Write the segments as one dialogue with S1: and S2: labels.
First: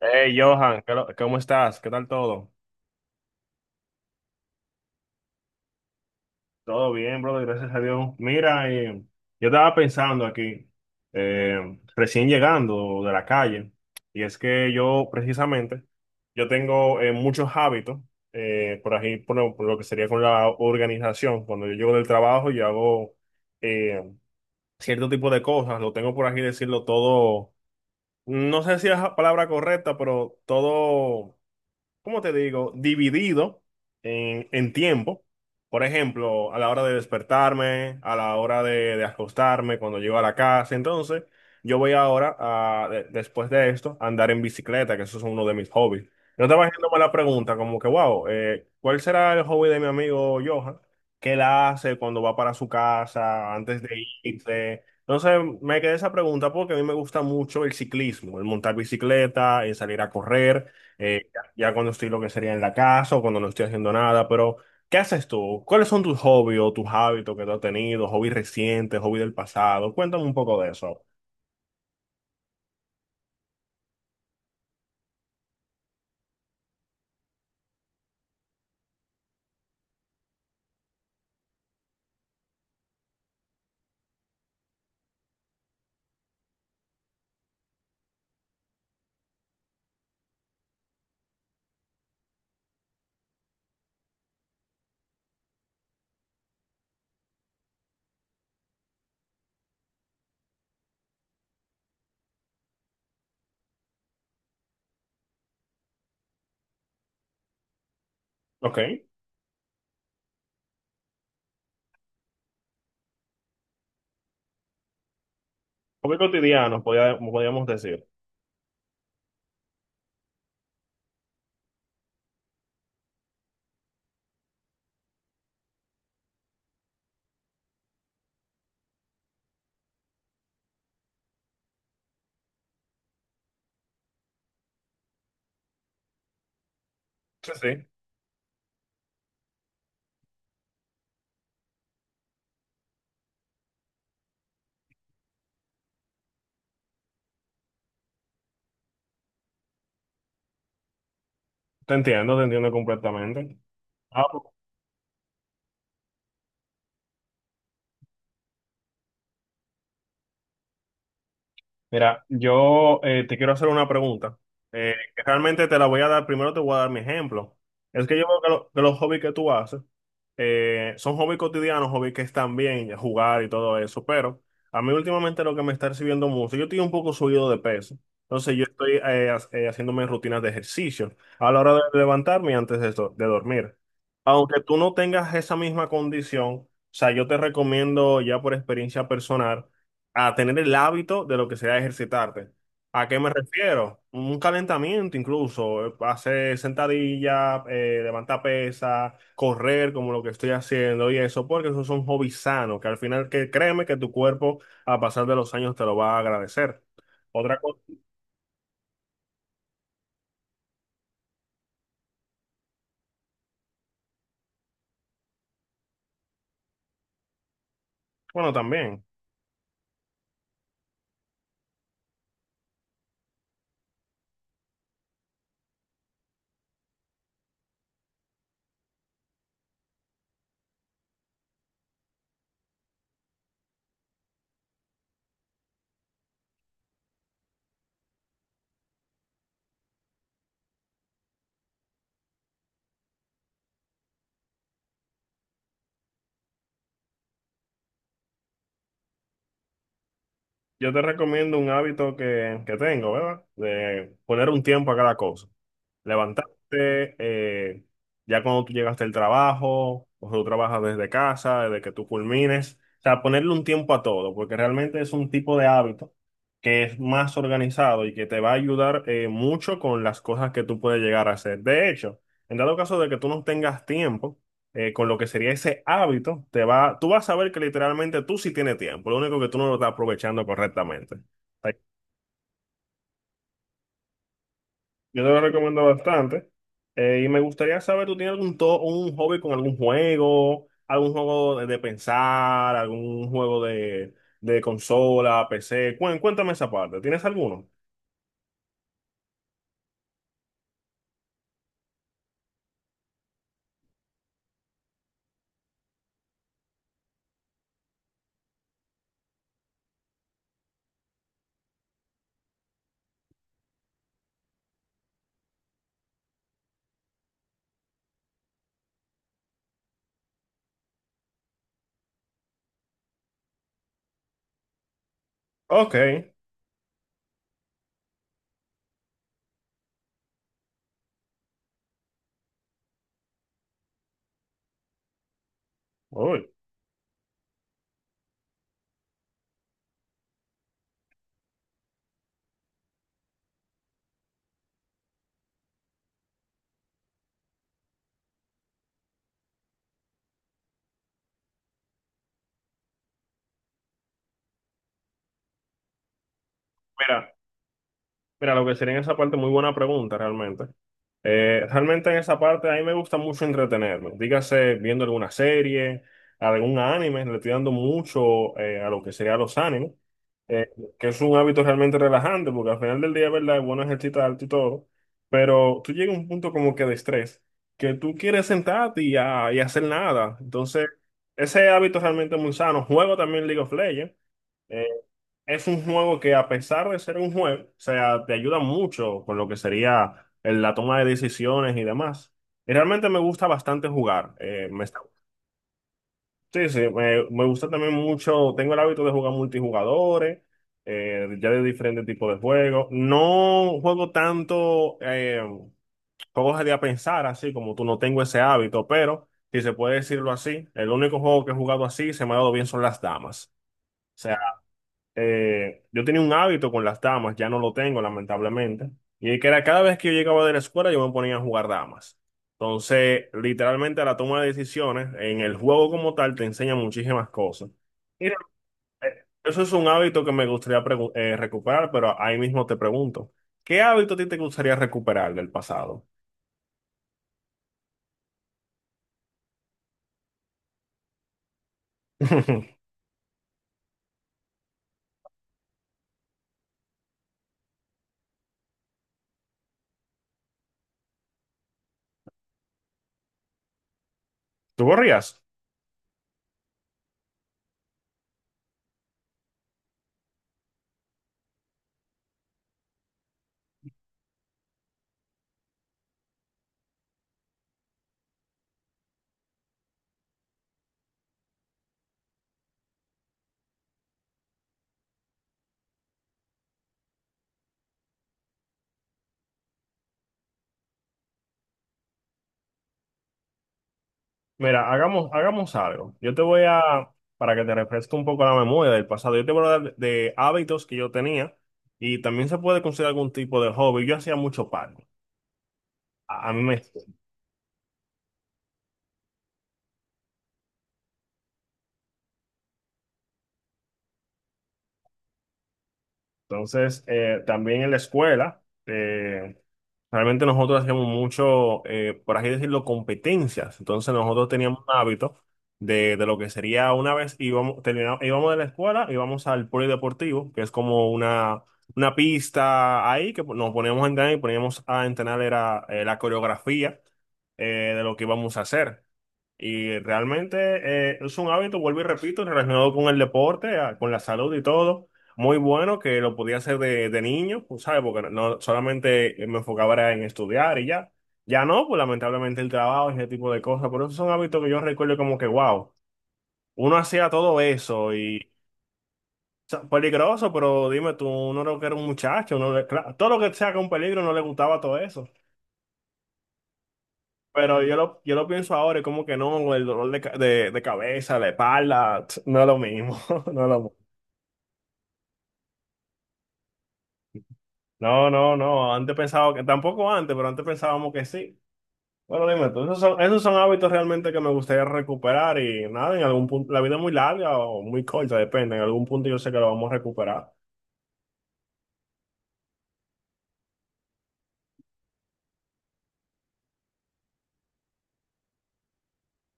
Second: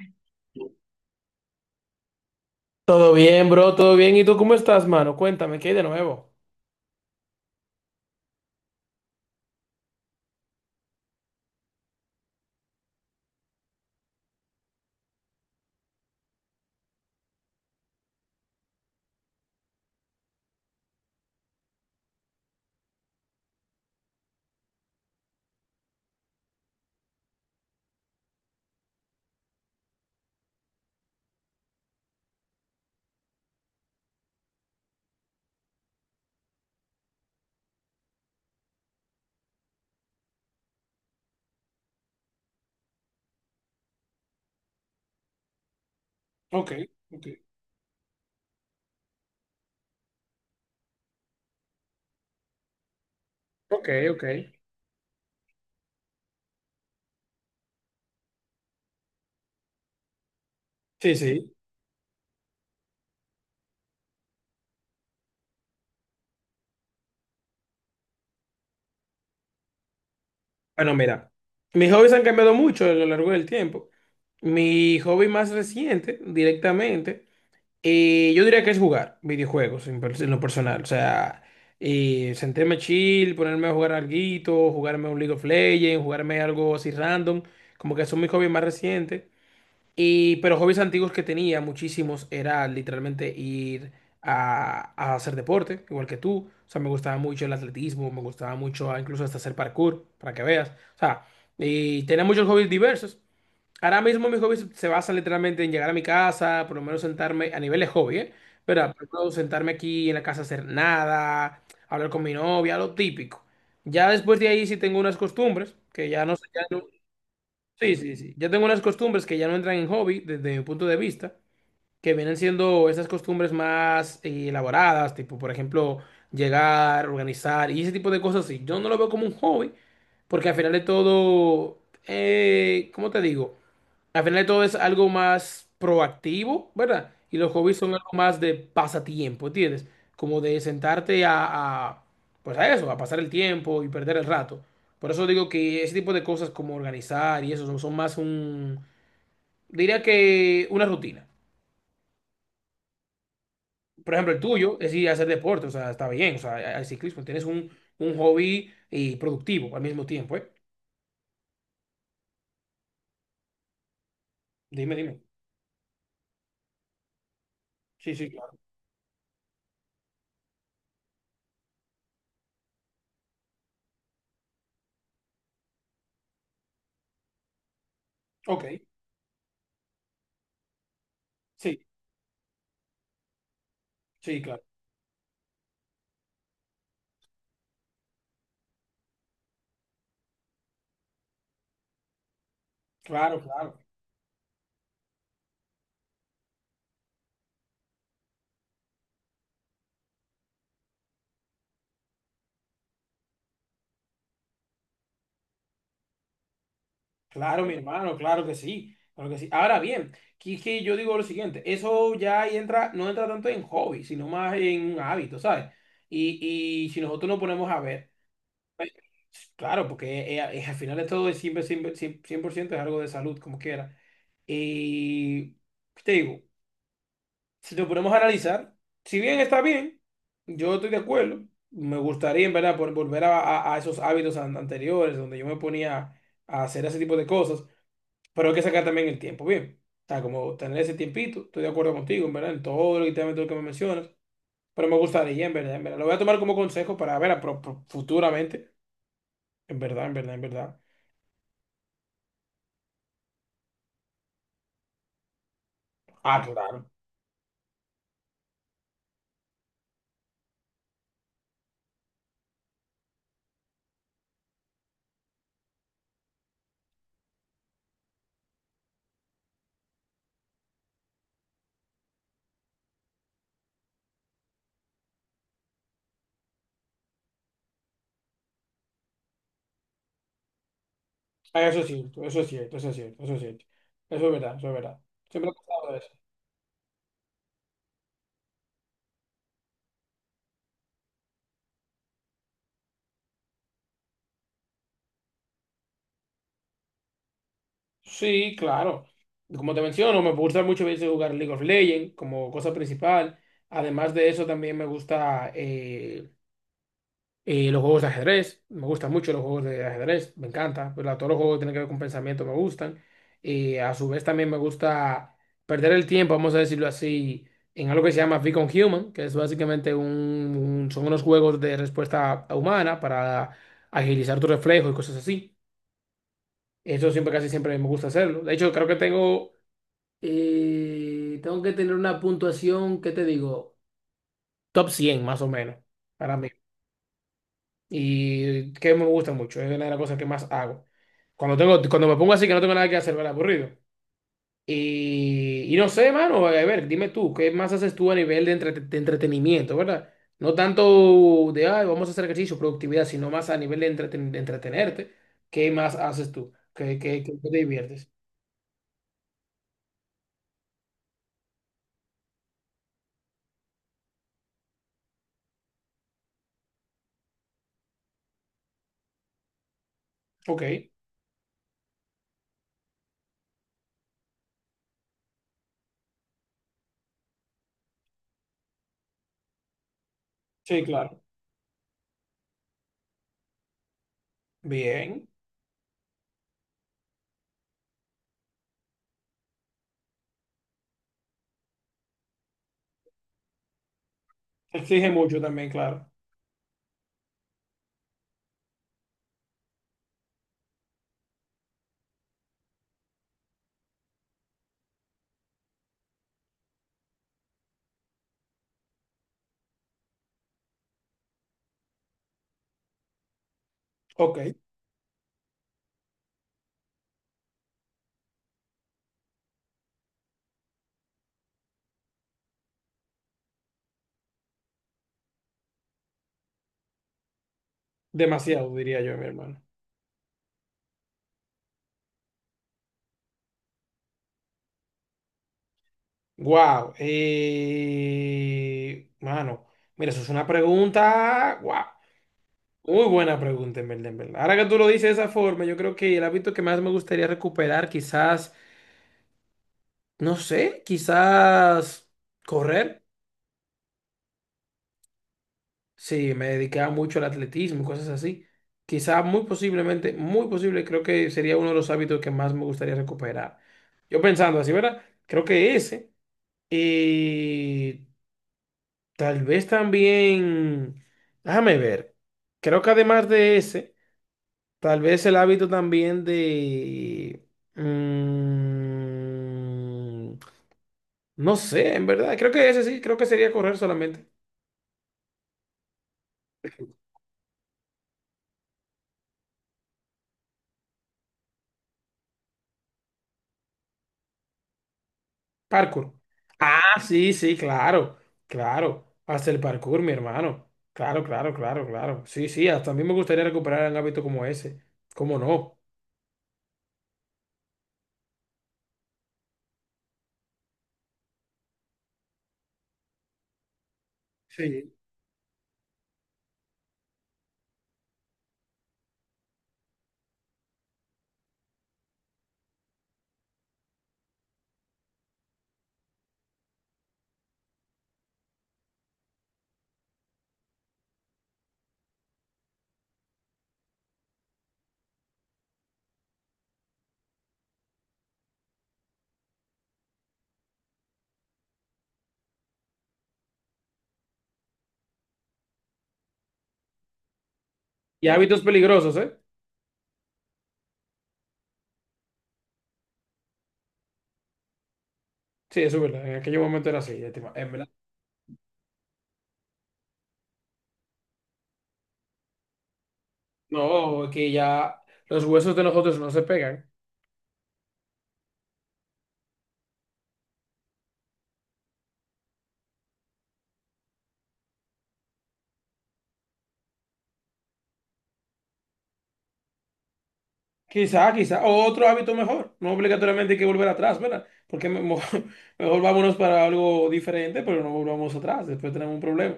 S1: Hey, Johan, ¿cómo estás? ¿Qué tal todo?
S2: Todo bien, bro, todo bien. ¿Y tú cómo estás, mano? Cuéntame, ¿qué hay de nuevo?
S1: Todo bien, brother, gracias a Dios. Mira, yo estaba pensando aquí, recién llegando de la calle, y es que yo precisamente, yo tengo muchos hábitos, por ahí, por lo que sería con la organización. Cuando yo llego del trabajo, yo hago eh, cierto tipo de cosas, lo tengo por aquí decirlo todo, no sé si es la palabra correcta, pero todo ¿cómo te digo? Dividido en tiempo. Por ejemplo, a la hora de despertarme, a la hora de acostarme, cuando llego a la casa. Entonces, yo voy ahora, después de esto, a andar en bicicleta, que eso es uno de mis hobbies. Yo estaba
S2: Ok,
S1: haciéndome la
S2: ok,
S1: pregunta, como que, wow, ¿cuál será el hobby de mi amigo Johan? ¿Qué él hace cuando va para su casa, antes
S2: ok,
S1: de
S2: ok.
S1: irse? Entonces me quedé esa pregunta porque a mí me gusta mucho el ciclismo, el montar bicicleta, el salir a correr.
S2: Sí,
S1: eh,
S2: sí.
S1: ya cuando estoy lo que sería en la casa o cuando no estoy haciendo nada, pero ¿qué haces tú? ¿Cuáles son tus hobbies o tus hábitos que tú has tenido? ¿Hobbies recientes, hobbies del pasado? Cuéntame un poco de
S2: Bueno,
S1: eso.
S2: mira, mis hobbies han cambiado mucho a lo largo del tiempo. Mi hobby más reciente, directamente, yo diría que es jugar videojuegos en lo personal. O sea, sentarme chill, ponerme a jugar alguito, jugarme un League of Legends, jugarme algo así random. Como que son mis hobbies más recientes. Y, pero hobbies antiguos que tenía, muchísimos, era literalmente ir a hacer deporte, igual que tú. O sea, me gustaba mucho el atletismo, me gustaba mucho incluso hasta hacer parkour, para que veas. O sea, y tenía muchos hobbies diversos. Ahora mismo mis hobbies se basan literalmente en llegar a mi casa, por lo menos sentarme, a nivel de hobby, ¿eh?
S1: Ok,
S2: Pero por ejemplo, sentarme aquí en la casa a hacer nada, hablar con mi novia, lo típico. Ya después de ahí sí tengo unas costumbres, que
S1: hobbies
S2: ya no sé, ya
S1: cotidianos,
S2: no-
S1: podríamos
S2: Sí,
S1: decir.
S2: sí, sí. Yo tengo unas costumbres que ya no entran en hobby desde mi punto de vista, que vienen siendo esas costumbres más elaboradas, tipo, por ejemplo, llegar, organizar y ese tipo de cosas así. Yo no lo veo como un hobby, porque al final de todo, ¿cómo te digo? Al final de todo es algo más proactivo, ¿verdad? Y
S1: Sí,
S2: los hobbies
S1: sí,
S2: son algo más de pasatiempo, ¿entiendes? Como de sentarte a, pues a eso, a pasar el tiempo y perder el rato. Por eso digo que ese tipo de cosas como organizar y eso son, son más un, diría que una rutina.
S1: te entiendo completamente.
S2: Por
S1: Ah,
S2: ejemplo, el tuyo es ir a hacer deporte, o sea, está bien, o sea, hay ciclismo, tienes un hobby y productivo al mismo tiempo, ¿eh?
S1: mira, yo te quiero hacer una pregunta.
S2: Dime, dime.
S1: Que realmente te la voy a dar, primero te voy a dar mi ejemplo. Es
S2: Sí,
S1: que yo
S2: sí,
S1: veo que,
S2: claro.
S1: que los hobbies que tú haces son hobbies cotidianos, hobbies que están bien, jugar y todo eso, pero a mí últimamente lo que me está recibiendo mucho, yo estoy un poco subido de peso, entonces yo
S2: Ok,
S1: estoy haciéndome rutinas de ejercicio a la hora de
S2: sí,
S1: levantarme y antes de dormir.
S2: sí,
S1: Aunque
S2: claro.
S1: tú no tengas esa misma condición, o sea, yo te recomiendo ya por experiencia personal a tener el hábito de lo que sea ejercitarte. ¿A qué me
S2: Claro, claro.
S1: refiero? Un calentamiento incluso, hacer sentadilla, levantar pesas, correr como lo que estoy haciendo y eso, porque esos son hobbies sanos, que al final que créeme que tu cuerpo a pasar de los años te lo va a agradecer. Otra
S2: Claro, mi
S1: cosa,
S2: hermano, claro que sí, claro que sí. Ahora bien, que es que yo digo lo siguiente, eso ya ahí entra, no entra tanto en hobby, sino más en un hábito, ¿sabes? Y si nosotros nos ponemos a ver,
S1: bueno,
S2: eh,
S1: también.
S2: claro, porque al final esto es siempre, siempre, 100% es algo de salud, como quiera. Y te digo, si nos ponemos a analizar, si bien está bien, yo estoy de acuerdo, me gustaría en verdad volver a esos hábitos anteriores donde yo me ponía a hacer ese tipo de cosas. Pero hay que sacar también el tiempo, bien. O sea, como tener ese tiempito, estoy de acuerdo contigo, en verdad, en todo todo lo que me mencionas. Pero me gustaría, en verdad, en verdad. Lo voy a tomar como consejo para ver a futuramente. En verdad, en verdad, en verdad.
S1: Yo te recomiendo un hábito que tengo, ¿verdad? De poner un tiempo a cada cosa.
S2: Ah, claro.
S1: Levantarte, ya cuando tú llegaste al trabajo, o tú trabajas desde casa, desde que tú culmines. O sea, ponerle un tiempo a todo, porque realmente es un tipo de hábito que es más organizado y que te va a ayudar mucho con las cosas que tú puedes llegar a hacer. De hecho, en dado caso de que tú no tengas tiempo, con lo que sería ese hábito, tú vas a ver que literalmente tú sí tienes tiempo, lo único que tú no lo estás aprovechando correctamente.
S2: Ah,
S1: Ay,
S2: eso es cierto, eso es cierto, eso es cierto, eso es cierto. Eso es verdad, eso es verdad.
S1: yo te lo
S2: Siempre he
S1: recomiendo
S2: pensado eso.
S1: bastante. Y me gustaría saber, ¿tú tienes un hobby con algún juego de pensar, algún juego de consola, PC? Cuéntame esa parte, ¿tienes alguno?
S2: Sí, claro. Como te menciono, me gusta mucho a veces jugar League of Legends como cosa principal. Además de eso, también me gusta eh, los juegos de ajedrez, me gustan mucho los juegos de ajedrez, me encanta. Pero todos los juegos que tienen que ver con pensamiento me gustan. A su vez también me gusta perder el tiempo, vamos a decirlo así, en algo que se llama Beacon Human, que es básicamente son unos juegos de respuesta humana para agilizar tu reflejo y cosas así.
S1: Ok,
S2: Eso siempre, casi siempre me gusta hacerlo. De hecho, creo que tengo, tengo que tener una puntuación, ¿qué te digo? Top 100 más o menos para mí.
S1: uy,
S2: Y que me gusta mucho, es una de las cosas que más hago. Cuando tengo, cuando me pongo así que no tengo nada que hacer, ¿verdad? Aburrido. Y no sé, mano, a ver, dime tú, ¿qué más haces tú a nivel de, de entretenimiento, ¿verdad? No tanto de, ay, vamos a hacer ejercicio, productividad, sino más a nivel de, de entretenerte. ¿Qué más haces tú? ¿Qué, qué, qué
S1: mira,
S2: te diviertes?
S1: mira, lo que sería en esa parte, muy buena pregunta realmente. Realmente en esa parte a mí me gusta mucho entretenerme. Dígase viendo alguna serie, algún anime, le estoy dando mucho a lo que sería los animes,
S2: Ok,
S1: eh, que es un hábito realmente relajante, porque al final del día, ¿verdad? Es bueno ejercitar alto y todo, pero tú llegas a un punto como que de estrés, que tú quieres sentarte y hacer nada.
S2: sí,
S1: Entonces,
S2: claro.
S1: ese hábito realmente es muy sano. Juego también League of Legends. eh,
S2: Bien.
S1: es un juego que a pesar de ser un juego, o sea, te ayuda mucho con lo que sería la toma de decisiones y demás. Y realmente me gusta bastante jugar.
S2: Exige mucho también, claro.
S1: Sí, sí, me gusta también mucho, tengo el hábito de jugar multijugadores, ya de diferentes tipos de juegos. No juego tanto juegos de a pensar, así como tú, no tengo ese hábito, pero si se puede decirlo así, el único juego que he jugado así y se me ha dado bien son las damas.
S2: Ok,
S1: Yo tenía un hábito con las damas, ya no lo tengo, lamentablemente. Y que era cada vez que yo llegaba de la escuela, yo me ponía a jugar damas. Entonces, literalmente a la toma de decisiones, en el juego como tal, te enseña muchísimas cosas. Y no,
S2: demasiado, diría yo, mi
S1: eso
S2: hermano.
S1: es un hábito que me gustaría recuperar, pero ahí mismo te pregunto, ¿qué hábito a ti te gustaría recuperar del pasado?
S2: Wow, mano, mira, eso es una pregunta, wow, muy buena pregunta en verdad, en verdad. Ahora que tú lo dices de esa forma, yo creo que el hábito que más me gustaría recuperar, quizás, no sé, quizás correr.
S1: ¿Tú corrías?
S2: Sí, me dedicaba mucho al atletismo y cosas así. Quizás muy posiblemente, muy posible, creo que sería uno de los hábitos que más me gustaría recuperar. Yo pensando así, ¿verdad? Creo que ese. Y tal vez también, déjame ver, creo que además de ese, tal vez el hábito también de... mm, no sé, en verdad, creo que ese sí, creo que sería correr solamente.
S1: Mira, hagamos, hagamos algo. Yo te voy a, para que te refresque un poco la memoria del pasado, yo te voy a hablar de hábitos que yo tenía y también se puede considerar algún tipo de hobby. Yo hacía mucho paddle.
S2: Parkour.
S1: A mí me,
S2: Ah, sí, sí, claro, claro. Hasta el parkour, mi hermano. Claro, claro, claro, claro. Sí, sí, hasta a mí me gustaría recuperar un hábito como ese. ¿Cómo no?
S1: entonces, también en la escuela, realmente nosotros hacíamos mucho, por así decirlo, competencias. Entonces, nosotros teníamos un
S2: Sí.
S1: hábito de lo que sería una vez íbamos, terminamos, íbamos de la escuela, íbamos al polideportivo, que es como una pista ahí que nos poníamos a entrenar y poníamos a entrenar era, la coreografía de lo que íbamos a hacer. Y realmente es un hábito, vuelvo y repito, relacionado con el deporte, con la salud y todo muy bueno que lo podía hacer de niño, pues, ¿sabes? Porque no no, solamente me enfocaba era en estudiar y ya. Ya no, pues lamentablemente el trabajo y ese tipo de cosas. Pero esos son hábitos que yo recuerdo como que, wow, uno hacía todo eso
S2: Y
S1: y
S2: hábitos peligrosos, ¿eh?
S1: o sea, peligroso, pero dime tú, uno era que era un muchacho, claro, todo lo que sea con peligro no le gustaba todo eso.
S2: Sí, eso es verdad. En aquel momento era así, ya en
S1: Pero
S2: verdad.
S1: yo lo pienso ahora y como que no, el dolor de cabeza, la espalda, no es lo mismo, no es lo mismo.
S2: No, es que ya los huesos de nosotros no se pegan.
S1: No, no, no, antes pensaba que, tampoco antes, pero antes pensábamos que sí. Bueno, dime tú, esos son hábitos realmente que me gustaría recuperar y nada, en algún punto, la vida es muy larga o muy corta, depende, en algún punto yo sé que lo vamos a recuperar.
S2: Quizá, quizá. O otro hábito mejor. No obligatoriamente hay que volver atrás, ¿verdad? Porque mejor vámonos para algo diferente, pero no volvamos atrás. Después tenemos un problema.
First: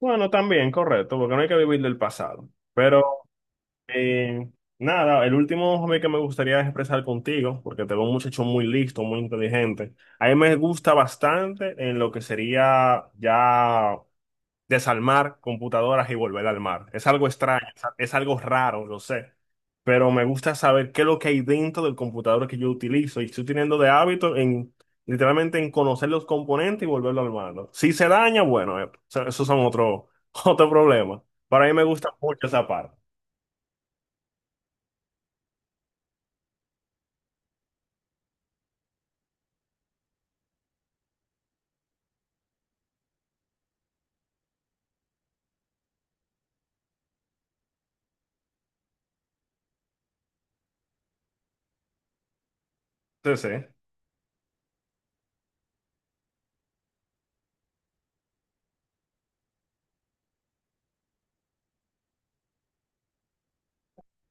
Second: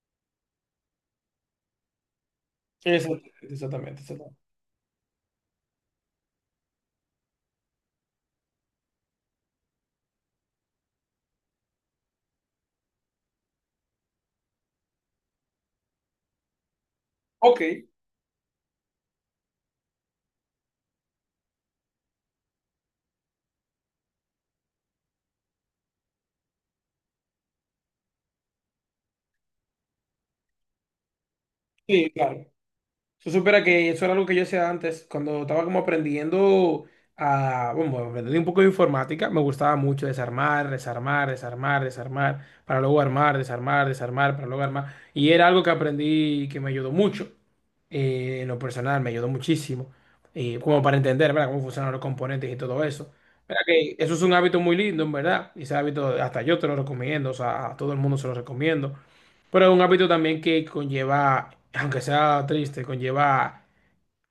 S1: Bueno, también, correcto, porque no hay que vivir del pasado. Pero
S2: Exactamente, exactamente, exactamente.
S1: eh, nada, el último hobby que me gustaría expresar contigo, porque te veo un muchacho muy listo, muy inteligente. A mí me gusta bastante en lo que sería ya desarmar computadoras y volver a armar. Es algo
S2: Ok,
S1: extraño, es algo raro, lo sé, pero me gusta saber qué es lo que hay dentro del computador que yo utilizo y estoy teniendo de hábito en literalmente en conocer los componentes y volverlo a armarlo. Si se daña, bueno, esos son otro, otro problema. Para mí me gusta
S2: sí,
S1: mucho
S2: claro.
S1: esa parte.
S2: Tú supieras que eso era algo que yo hacía antes, cuando estaba como aprendiendo a, bueno, aprendí un poco de informática, me gustaba mucho desarmar, desarmar, desarmar, desarmar, para luego armar, desarmar, desarmar, para luego armar. Y era algo que aprendí que me ayudó mucho, en lo personal, me ayudó muchísimo, y como para entender, ¿verdad?, cómo funcionan los componentes y todo eso.
S1: Sí, sí.
S2: Mira que eso es un hábito muy lindo, en verdad, y ese hábito hasta yo te lo recomiendo, o sea, a todo el mundo se lo recomiendo. Pero es un hábito también que conlleva, aunque sea triste, conlleva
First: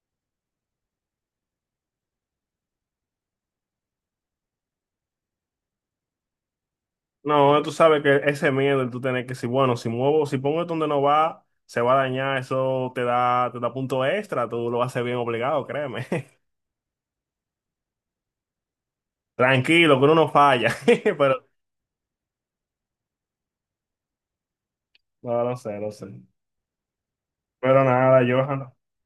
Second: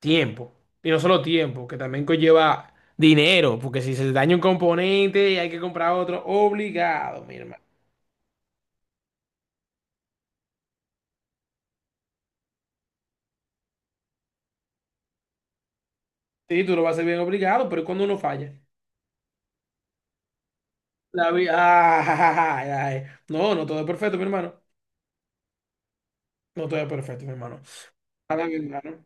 S2: tiempo. Y no solo tiempo, que también conlleva dinero, porque si se daña un componente hay que comprar otro, obligado, mi hermano.
S1: No, tú sabes que ese miedo de tú tener que decir, bueno, si muevo, si pongo esto donde no va, se va a dañar, te da punto extra, tú lo haces bien obligado, créeme.
S2: Sí, tú lo vas a hacer bien obligado, pero ¿y cuando uno falla,
S1: Tranquilo, que uno no falla,
S2: la
S1: pero
S2: vida... No, no todo es perfecto, mi hermano.
S1: no, no sé, no sé.
S2: No todo es perfecto, mi hermano.
S1: Pero nada,
S2: Nada, mi
S1: Johan,
S2: hermano.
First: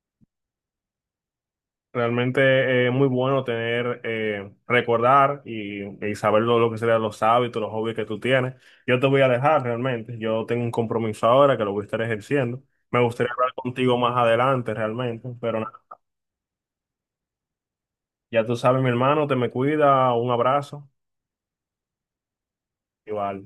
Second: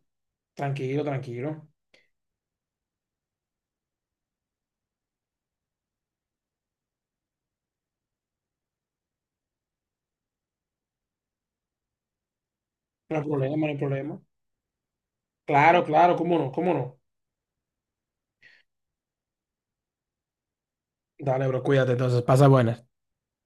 S2: Tranquilo, tranquilo.
S1: realmente es muy bueno tener, recordar y saber lo que serían los hábitos, los hobbies que tú tienes. Yo te voy a dejar realmente, yo tengo un compromiso ahora que lo voy a estar ejerciendo. Me
S2: No hay
S1: gustaría hablar
S2: problema, no hay
S1: contigo más
S2: problema.
S1: adelante realmente, pero nada,
S2: Claro, claro, cómo no, cómo no.
S1: ya tú sabes, mi hermano, te me cuida, un abrazo,
S2: Dale, bro, cuídate entonces, pasa buenas.
S1: igual.